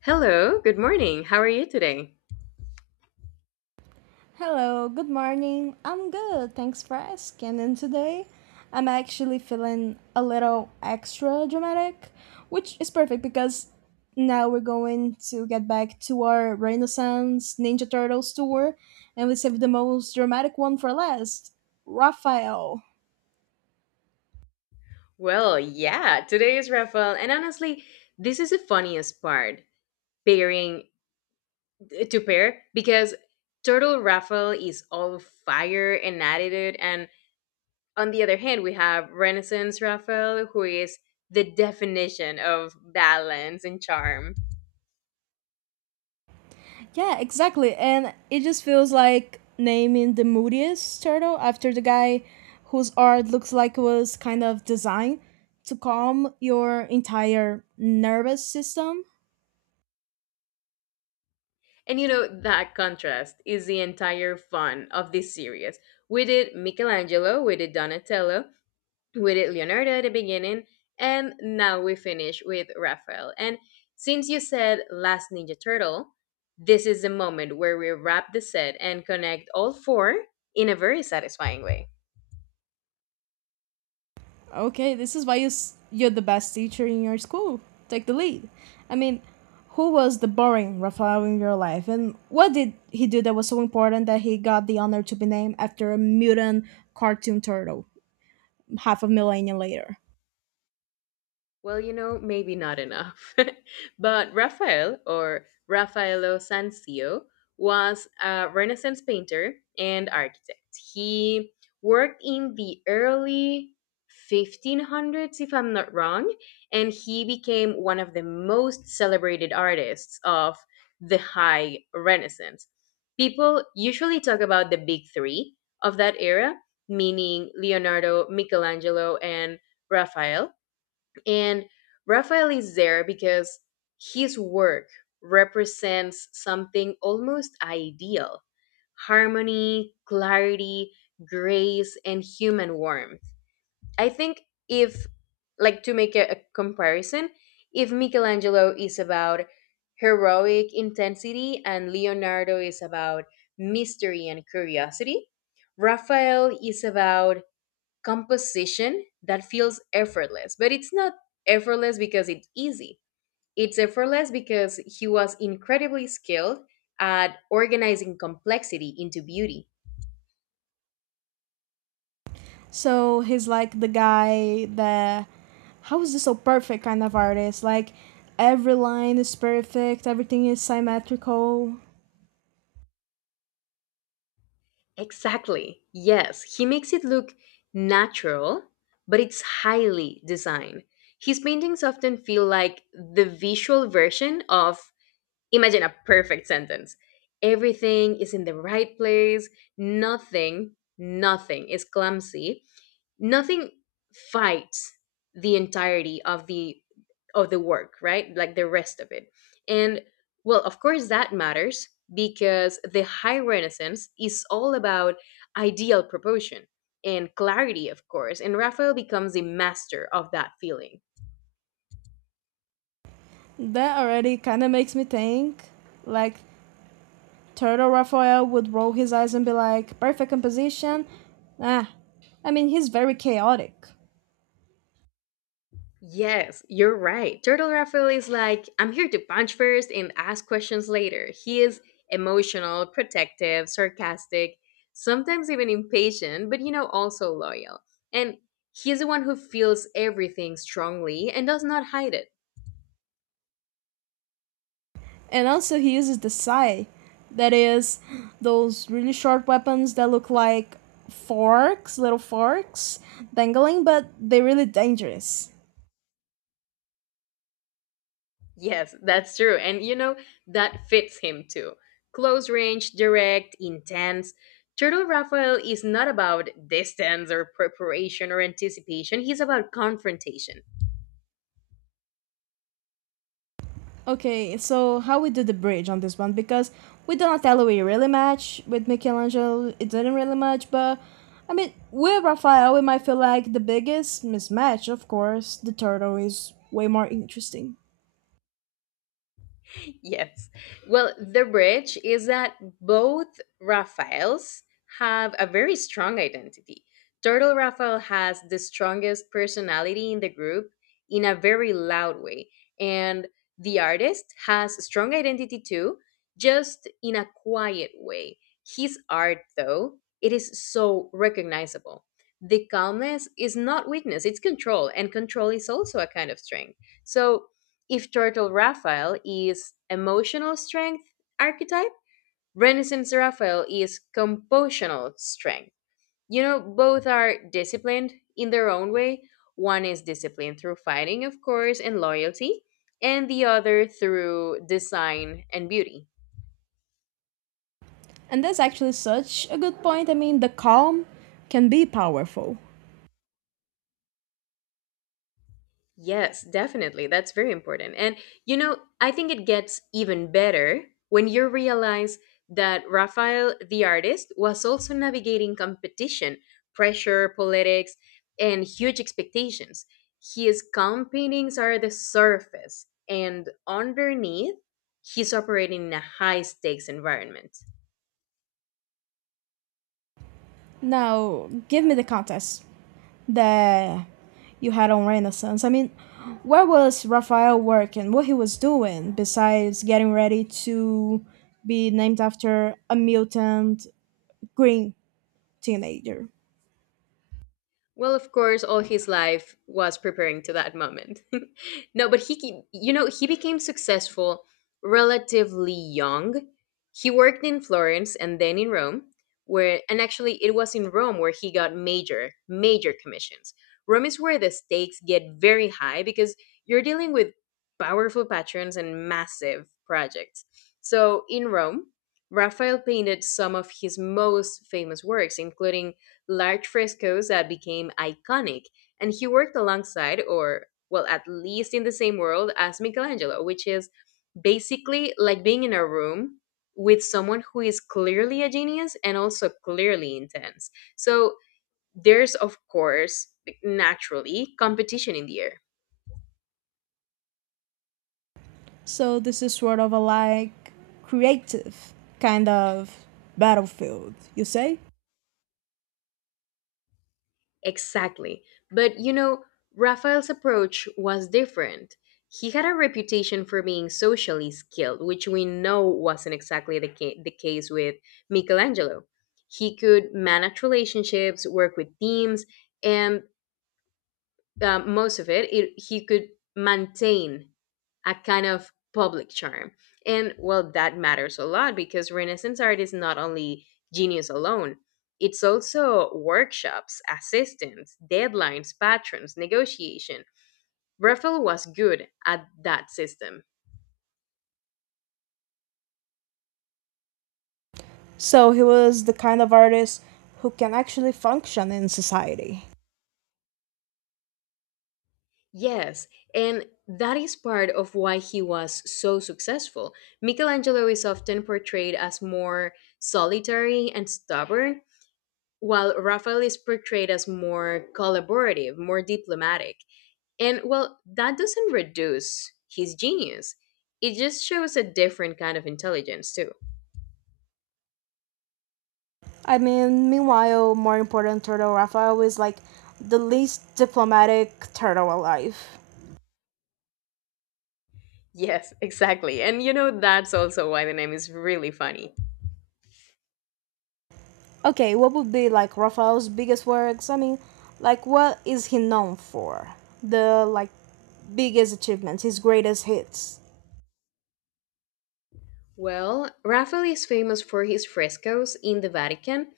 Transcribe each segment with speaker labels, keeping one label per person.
Speaker 1: Hello, good morning. How are you today?
Speaker 2: Hello, good morning. I'm good, thanks for asking. And today I'm actually feeling a little extra dramatic, which is perfect because now we're going to get back to our Renaissance Ninja Turtles tour and we saved the most dramatic one for last, Raphael.
Speaker 1: Well, yeah, today is Rafael. And honestly, this is the funniest part pairing to pair because Turtle Rafael is all fire and attitude. And on the other hand, we have Renaissance Rafael, who is the definition of balance and charm.
Speaker 2: Yeah, exactly. And it just feels like naming the moodiest turtle after the guy whose art looks like it was kind of designed to calm your entire nervous system.
Speaker 1: That contrast is the entire fun of this series. We did Michelangelo, we did Donatello, we did Leonardo at the beginning, and now we finish with Raphael. And since you said Last Ninja Turtle, this is the moment where we wrap the set and connect all four in a very satisfying way.
Speaker 2: Okay, this is why you're the best teacher in your school. Take the lead. I mean, who was the boring Raphael in your life? And what did he do that was so important that he got the honor to be named after a mutant cartoon turtle half a millennia later?
Speaker 1: Well, maybe not enough. But Raphael, or Raffaello Sanzio, was a Renaissance painter and architect. He worked in the early 1500s, if I'm not wrong, and he became one of the most celebrated artists of the High Renaissance. People usually talk about the big three of that era, meaning Leonardo, Michelangelo, and Raphael. And Raphael is there because his work represents something almost ideal: harmony, clarity, grace, and human warmth. I think if, like, to make a comparison, if Michelangelo is about heroic intensity and Leonardo is about mystery and curiosity, Raphael is about composition that feels effortless. But it's not effortless because it's easy. It's effortless because he was incredibly skilled at organizing complexity into beauty.
Speaker 2: So he's like the guy that, how is this so perfect kind of artist? Like every line is perfect, everything is symmetrical.
Speaker 1: Exactly. Yes, he makes it look natural, but it's highly designed. His paintings often feel like the visual version of "imagine a perfect sentence." Everything is in the right place. Nothing, nothing is clumsy. Nothing fights the entirety of the work, right? Like the rest of it. And well, of course that matters because the High Renaissance is all about ideal proportion and clarity, of course, and Raphael becomes the master of that feeling.
Speaker 2: That already kind of makes me think, like, Turtle Raphael would roll his eyes and be like, "Perfect composition." Ah, I mean, he's very chaotic,
Speaker 1: Yes, you're right. Turtle Raphael is like, "I'm here to punch first and ask questions later." He is emotional, protective, sarcastic, sometimes even impatient, but also loyal. And he's the one who feels everything strongly and does not hide it.
Speaker 2: and also he uses the sai, that is those really short weapons that look like forks, little forks dangling, but they're really dangerous.
Speaker 1: Yes, that's true. That fits him too. Close range, direct, intense. Turtle Raphael is not about distance or preparation or anticipation, he's about confrontation.
Speaker 2: Okay, so how we do the bridge on this one, because with Donatello we really match, with Michelangelo it didn't really match, but I mean with Raphael we might feel like the biggest mismatch. Of course, the turtle is way more interesting,
Speaker 1: Yes. Well, the bridge is that both Raphaels have a very strong identity. Turtle Raphael has the strongest personality in the group in a very loud way. And the artist has strong identity too, just in a quiet way. His art, though, it is so recognizable. The calmness is not weakness, it's control, and control is also a kind of strength. So if Turtle Raphael is emotional strength archetype, Renaissance Raphael is compositional strength. Both are disciplined in their own way. One is disciplined through fighting, of course, and loyalty, and the other through design and beauty.
Speaker 2: and that's actually such a good point. I mean, the calm can be powerful.
Speaker 1: Yes, definitely. That's very important. I think it gets even better when you realize that Raphael the artist was also navigating competition, pressure, politics, and huge expectations. His calm paintings are the surface, and underneath, he's operating in a high stakes environment.
Speaker 2: Now, give me the contest that you had on Renaissance. I mean, where was Raphael working? What he was doing besides getting ready to be named after a mutant green teenager?
Speaker 1: Well, of course, all his life was preparing to that moment. No, but he became successful relatively young. He worked in Florence and then in Rome, where, and actually, it was in Rome where he got major, major commissions. Rome is where the stakes get very high because you're dealing with powerful patrons and massive projects. So in Rome, Raphael painted some of his most famous works, including large frescoes that became iconic, and he worked alongside, or well, at least in the same world as Michelangelo, which is basically like being in a room with someone who is clearly a genius and also clearly intense. So there's, of course, naturally competition in the air.
Speaker 2: So this is sort of a like creative kind of battlefield, you say?
Speaker 1: Exactly. But Raphael's approach was different. He had a reputation for being socially skilled, which we know wasn't exactly the case with Michelangelo. He could manage relationships, work with teams, and most of it, he could maintain a kind of public charm. And well, that matters a lot because Renaissance art is not only genius alone, it's also workshops, assistants, deadlines, patrons, negotiation. Raphael was good at that system.
Speaker 2: So he was the kind of artist who can actually function in society.
Speaker 1: Yes, and that is part of why he was so successful. Michelangelo is often portrayed as more solitary and stubborn, while Raphael is portrayed as more collaborative, more diplomatic. And well, that doesn't reduce his genius. It just shows a different kind of intelligence, too.
Speaker 2: I mean, meanwhile, more important turtle Raphael is like the least diplomatic turtle alive.
Speaker 1: Yes, exactly. That's also why the name is really funny.
Speaker 2: Okay, what would be like Raphael's biggest works? I mean, like what is he known for? The like biggest achievements, his greatest hits.
Speaker 1: Well, Raphael is famous for his frescoes in the Vatican,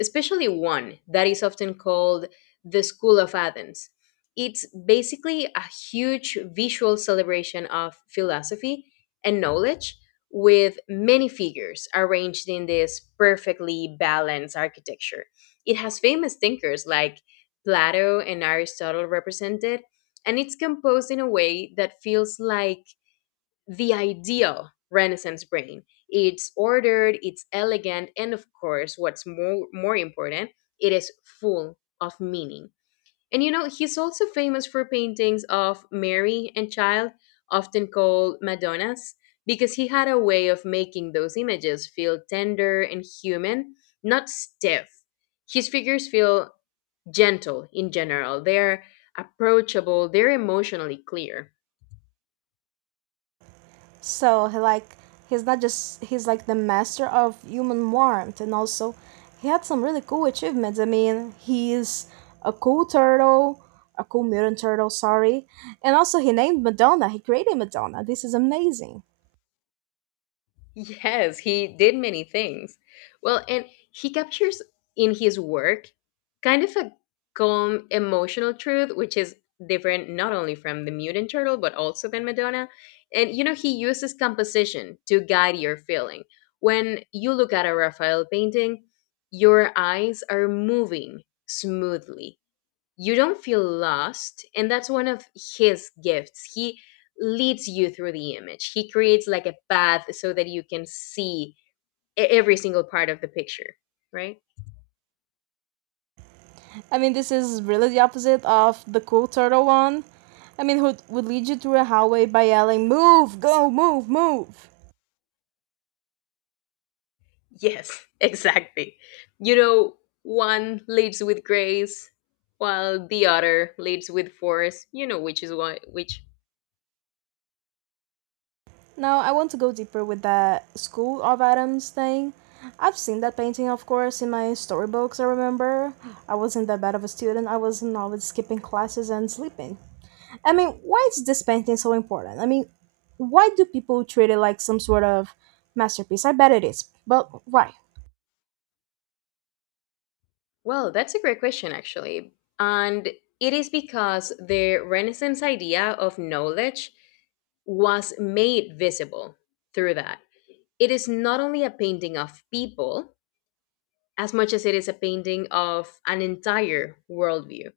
Speaker 1: especially one that is often called the School of Athens. It's basically a huge visual celebration of philosophy and knowledge, with many figures arranged in this perfectly balanced architecture. It has famous thinkers like Plato and Aristotle represented, and it's composed in a way that feels like the ideal Renaissance brain. It's ordered, it's elegant, and of course, what's more important, it is full of meaning. He's also famous for paintings of Mary and Child, often called Madonnas, because he had a way of making those images feel tender and human, not stiff. His figures feel gentle in general. They're approachable, they're emotionally clear.
Speaker 2: So he like, he's not just, he's like the master of human warmth and also he had some really cool achievements. I mean, he's a cool turtle, a cool mutant turtle, sorry. And also he named Madonna. He created Madonna. This is amazing.
Speaker 1: Yes, he did many things. Well, and he captures in his work kind of a calm emotional truth, which is different not only from the mutant turtle, but also than Madonna. He uses composition to guide your feeling. When you look at a Raphael painting, your eyes are moving smoothly, you don't feel lost, and that's one of his gifts. He leads you through the image, he creates like a path, so that you can see every single part of the picture, right?
Speaker 2: I mean, this is really the opposite of the cool turtle one. I mean, who would lead you through a hallway by yelling, "Move, go, move, move."
Speaker 1: Yes. Exactly. You know one leads with grace, while the other leads with force, you know which is what which
Speaker 2: Now, I want to go deeper with that School of Atoms thing. I've seen that painting, of course, in my storybooks, I remember. I wasn't that bad of a student, I was always skipping classes and sleeping. I mean, why is this painting so important? I mean, why do people treat it like some sort of masterpiece? I bet it is, but why?
Speaker 1: well, that's a great question, actually, and it is because the Renaissance idea of knowledge was made visible through that. It is not only a painting of people, as much as it is a painting of an entire worldview.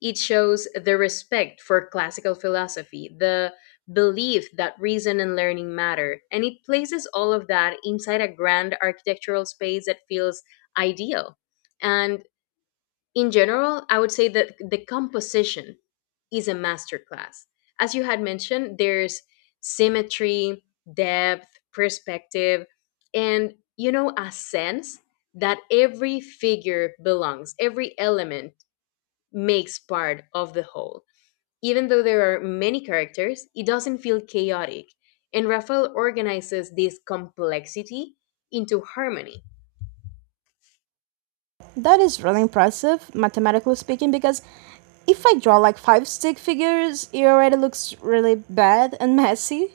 Speaker 1: It shows the respect for classical philosophy, the belief that reason and learning matter, and it places all of that inside a grand architectural space that feels ideal. And in general, I would say that the composition is a masterclass. As you had mentioned, there's symmetry, depth, perspective, and a sense that every figure belongs, every element makes part of the whole. Even though there are many characters, it doesn't feel chaotic. And Raphael organizes this complexity into harmony.
Speaker 2: That is really impressive, mathematically speaking, because if I draw like five stick figures, it already looks really bad and messy.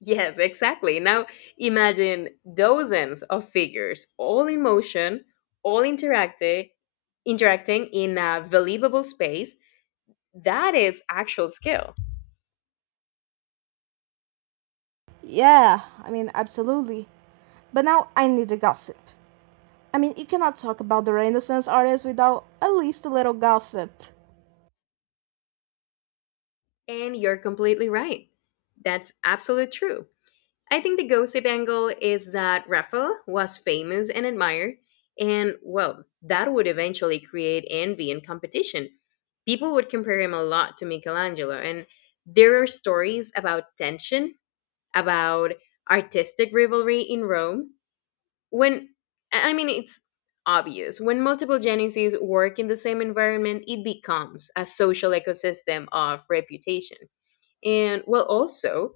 Speaker 1: Yes, exactly. Now imagine dozens of figures all in motion, all interacting in a believable space. That is actual skill.
Speaker 2: Yeah, I mean, absolutely. But now I need the gossip. I mean, you cannot talk about the Renaissance artists without at least a little gossip.
Speaker 1: And you're completely right. That's absolutely true. I think the gossip angle is that Raphael was famous and admired, and well, that would eventually create envy and competition. People would compare him a lot to Michelangelo, and there are stories about tension, about artistic rivalry in Rome. When, I mean, it's obvious. When multiple geneses work in the same environment, it becomes a social ecosystem of reputation. And, well, also,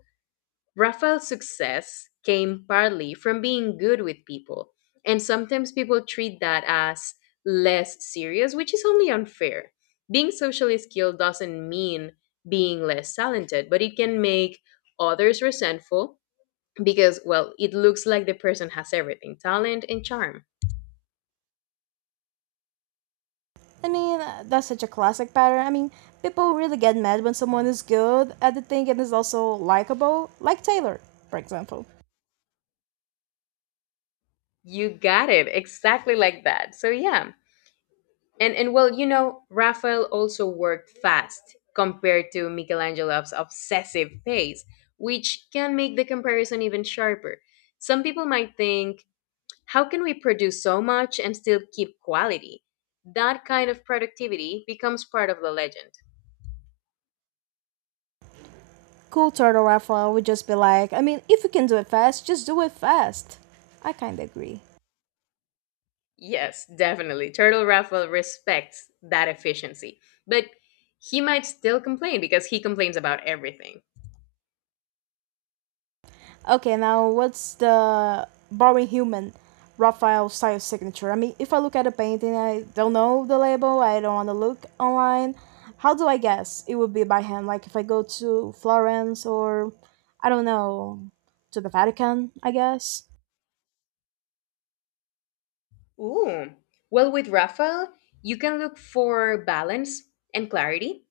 Speaker 1: Raphael's success came partly from being good with people. And sometimes people treat that as less serious, which is only unfair. Being socially skilled doesn't mean being less talented, but it can make others resentful, because well, it looks like the person has everything, talent and charm.
Speaker 2: I mean, that's such a classic pattern. I mean, people really get mad when someone is good at the thing and is also likable, like Taylor, for example.
Speaker 1: You got it exactly like that, so yeah. And well, Raphael also worked fast compared to Michelangelo's obsessive pace, which can make the comparison even sharper. Some people might think, how can we produce so much and still keep quality? That kind of productivity becomes part of the legend.
Speaker 2: Cool turtle raffle would just be like, I mean, if you can do it fast, just do it fast. I kind of agree.
Speaker 1: Yes, definitely. Turtle Raffle respects that efficiency. But he might still complain, because he complains about everything.
Speaker 2: Okay, now what's the boring human Raphael style signature? I mean, if I look at a painting, I don't know the label, I don't want to look online. How do I guess it would be by hand? Like if I go to Florence or, I don't know, to the Vatican, I guess.
Speaker 1: Ooh. Well, with Raffle, you can look for balance and clarity.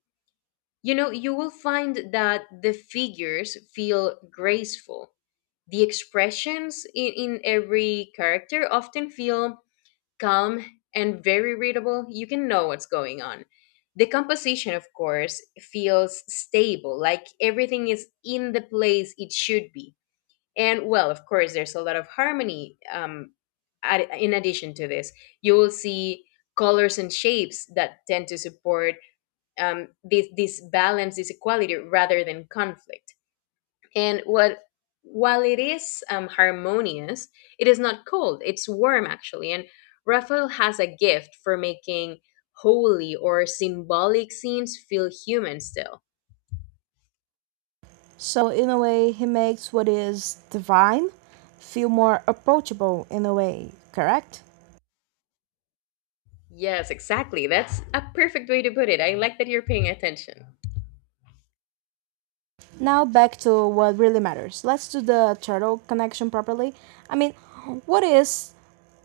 Speaker 1: You will find that the figures feel graceful. The expressions in every character often feel calm, and very readable, you can know what's going on. The composition, of course, feels stable, like everything is in the place it should be. And well, of course, there's a lot of harmony, in addition to this. You will see colors and shapes that tend to support this balance, this equality, rather than conflict. And what, while it is harmonious, it is not cold. It's warm actually. And Raphael has a gift for making holy or symbolic scenes feel human still.
Speaker 2: So, in a way, he makes what is divine feel more approachable, in a way, correct?
Speaker 1: Yes, exactly. That's a perfect way to put it. I like that you're paying attention.
Speaker 2: Now back to what really matters. Let's do the turtle connection properly. I mean, what is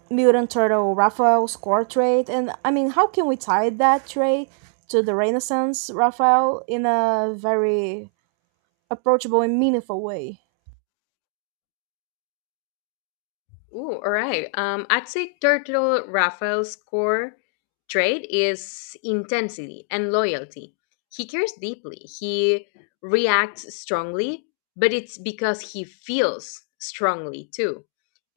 Speaker 2: mutant turtle Raphael's core trait, and I mean, how can we tie that trait to the Renaissance Raphael in a very approachable and meaningful way?
Speaker 1: Ooh, all right. I'd say Turtle Raphael's core trait is intensity and loyalty. He cares deeply. He reacts strongly, but it's because he feels strongly too.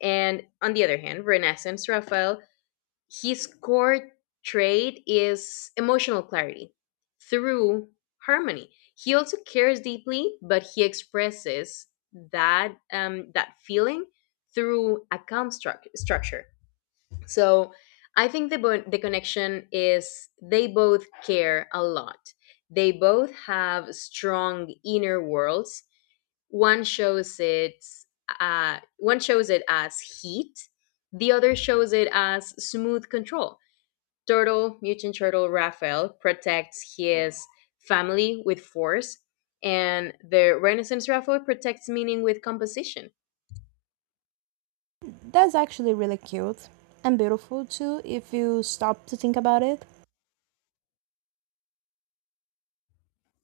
Speaker 1: And on the other hand, Renaissance Raphael, his core trait is emotional clarity through harmony. He also cares deeply, but he expresses that feeling through a construct structure. So I think the connection is they both care a lot. They both have strong inner worlds. One shows it one shows it as heat. The other shows it as smooth control. Turtle, mutant turtle Raphael, protects his family with force, and the Renaissance Raphael protects meaning with composition.
Speaker 2: That's actually really cute and beautiful too, if you stop to think about it.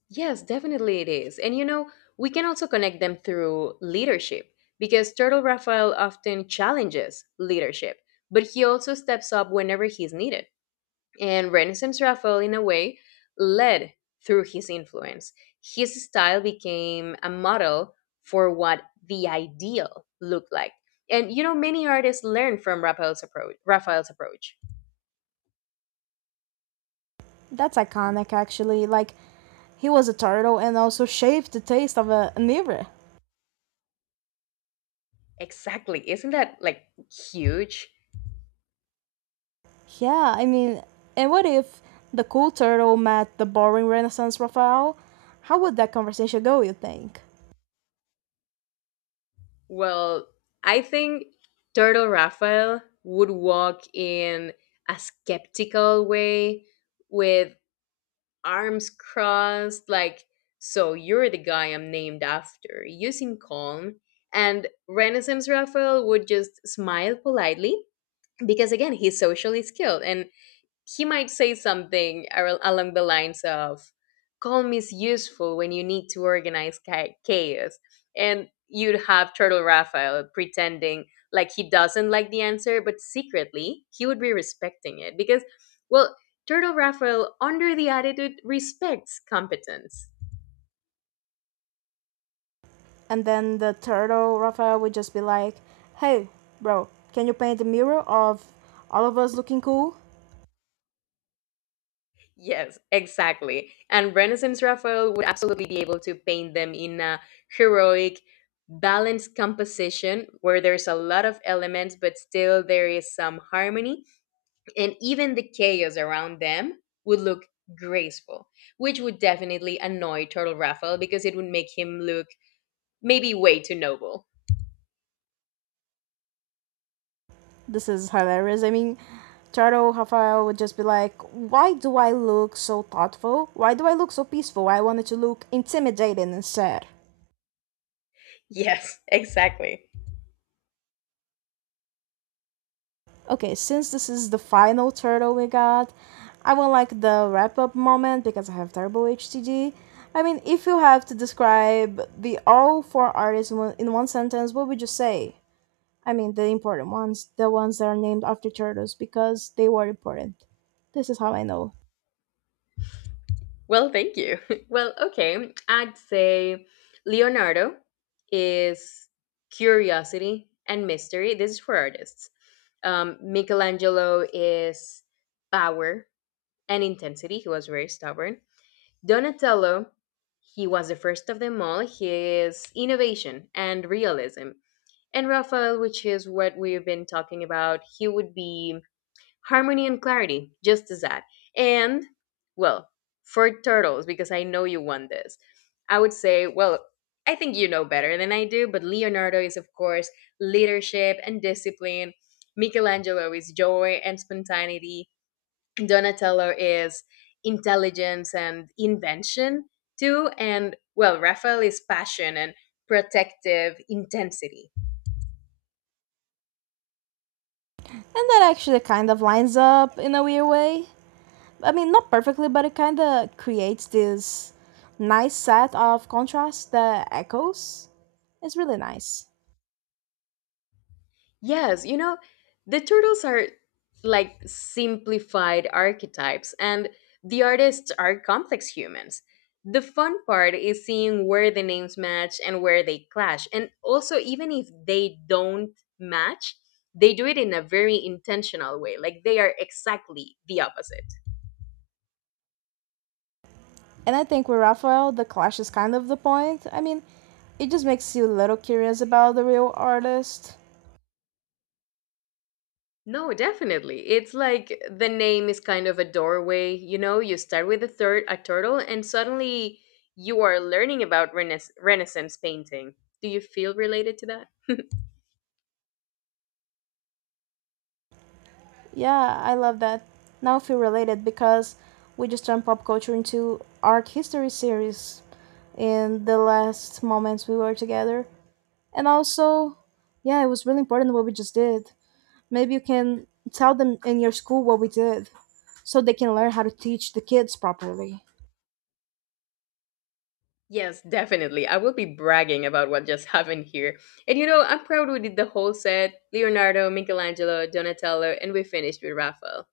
Speaker 1: Yes, definitely it is. And you know, we can also connect them through leadership because Turtle Raphael often challenges leadership, but he also steps up whenever he's needed. And Renaissance Raphael, in a way, led through his influence. His style became a model for what the ideal looked like. And you know, many artists learned from Raphael's approach. Raphael's approach.
Speaker 2: That's iconic, actually. Like, he was a turtle and also shaved the taste of a, an era.
Speaker 1: Exactly. Isn't that like huge?
Speaker 2: Yeah, I mean, and what if the cool turtle met the boring Renaissance Raphael? How would that conversation go, you think?
Speaker 1: Well, I think Turtle Raphael would walk in a skeptical way with arms crossed, like, so you're the guy I'm named after, using calm. And Renaissance Raphael would just smile politely because, again, he's socially skilled and he might say something along the lines of calm is useful when you need to organize chaos, and you'd have Turtle Raphael pretending like he doesn't like the answer, but secretly he would be respecting it because, well, Turtle Raphael under the attitude respects competence.
Speaker 2: And then the turtle Raphael would just be like, hey, bro, can you paint a mirror of all of us looking cool?
Speaker 1: Yes, exactly. And Renaissance Raphael would absolutely be able to paint them in a heroic, balanced composition where there's a lot of elements, but still there is some harmony. And even the chaos around them would look graceful, which would definitely annoy Turtle Raphael because it would make him look maybe way too noble.
Speaker 2: This is hilarious. I mean, turtle Raphael would just be like, why do I look so thoughtful? Why do I look so peaceful? I wanted to look intimidating instead.
Speaker 1: Yes, exactly.
Speaker 2: Okay, since this is the final turtle we got, I would like the wrap up moment because I have terrible HTG. Mean, if you have to describe the all four artists in one sentence, what would you say? I mean, the important ones, the ones that are named after turtles because they were important. This is how I know.
Speaker 1: Well, thank you. Well, okay. I'd say Leonardo is curiosity and mystery. This is for artists. Michelangelo is power and intensity. He was very stubborn. Donatello, he was the first of them all. He is innovation and realism. And Raphael, which is what we've been talking about, he would be harmony and clarity, just as that. And, well, for turtles, because I know you want this, I would say, well, I think you know better than I do, but Leonardo is, of course, leadership and discipline. Michelangelo is joy and spontaneity. Donatello is intelligence and invention, too. And, well, Raphael is passion and protective intensity.
Speaker 2: And that actually kind of lines up in a weird way. I mean, not perfectly, but it kind of creates this nice set of contrast that echoes. It's really nice.
Speaker 1: Yes, you know, the turtles are like simplified archetypes, and the artists are complex humans. The fun part is seeing where the names match and where they clash. And also, even if they don't match, they do it in a very intentional way. Like they are exactly the opposite.
Speaker 2: And I think with Raphael, the clash is kind of the point. I mean, it just makes you a little curious about the real artist.
Speaker 1: No, definitely. It's like the name is kind of a doorway. You know, you start with a third a turtle, and suddenly you are learning about Renaissance painting. Do you feel related to that?
Speaker 2: Yeah, I love that. Now I feel related because we just turned pop culture into art history series in the last moments we were together. And also, yeah, it was really important what we just did. Maybe you can tell them in your school what we did so they can learn how to teach the kids properly.
Speaker 1: Yes, definitely. I will be bragging about what just happened here. And you know, I'm proud we did the whole set Leonardo, Michelangelo, Donatello, and we finished with Raphael.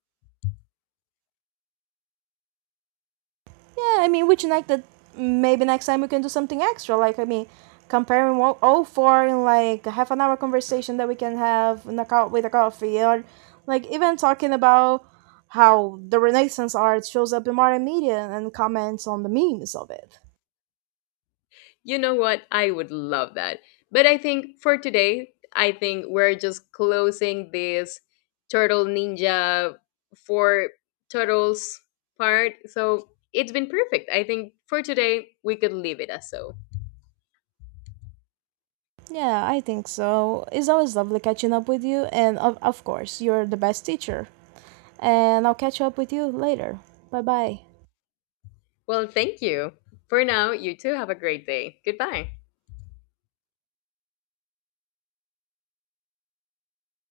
Speaker 2: Yeah, I mean, which like that maybe next time we can do something extra. Like I mean, comparing all four in like a half an hour conversation that we can have in a with a coffee, or like even talking about how the Renaissance art shows up in modern media and comments on the memes of it.
Speaker 1: You know what? I would love that. But I think for today, I think we're just closing this Turtle Ninja for Turtles part. So it's been perfect. I think for today, we could leave it as so.
Speaker 2: Yeah, I think so. It's always lovely catching up with you, and of course, you're the best teacher. And I'll catch up with you later. Bye bye.
Speaker 1: Well, thank you. For now, you too have a great day. Goodbye.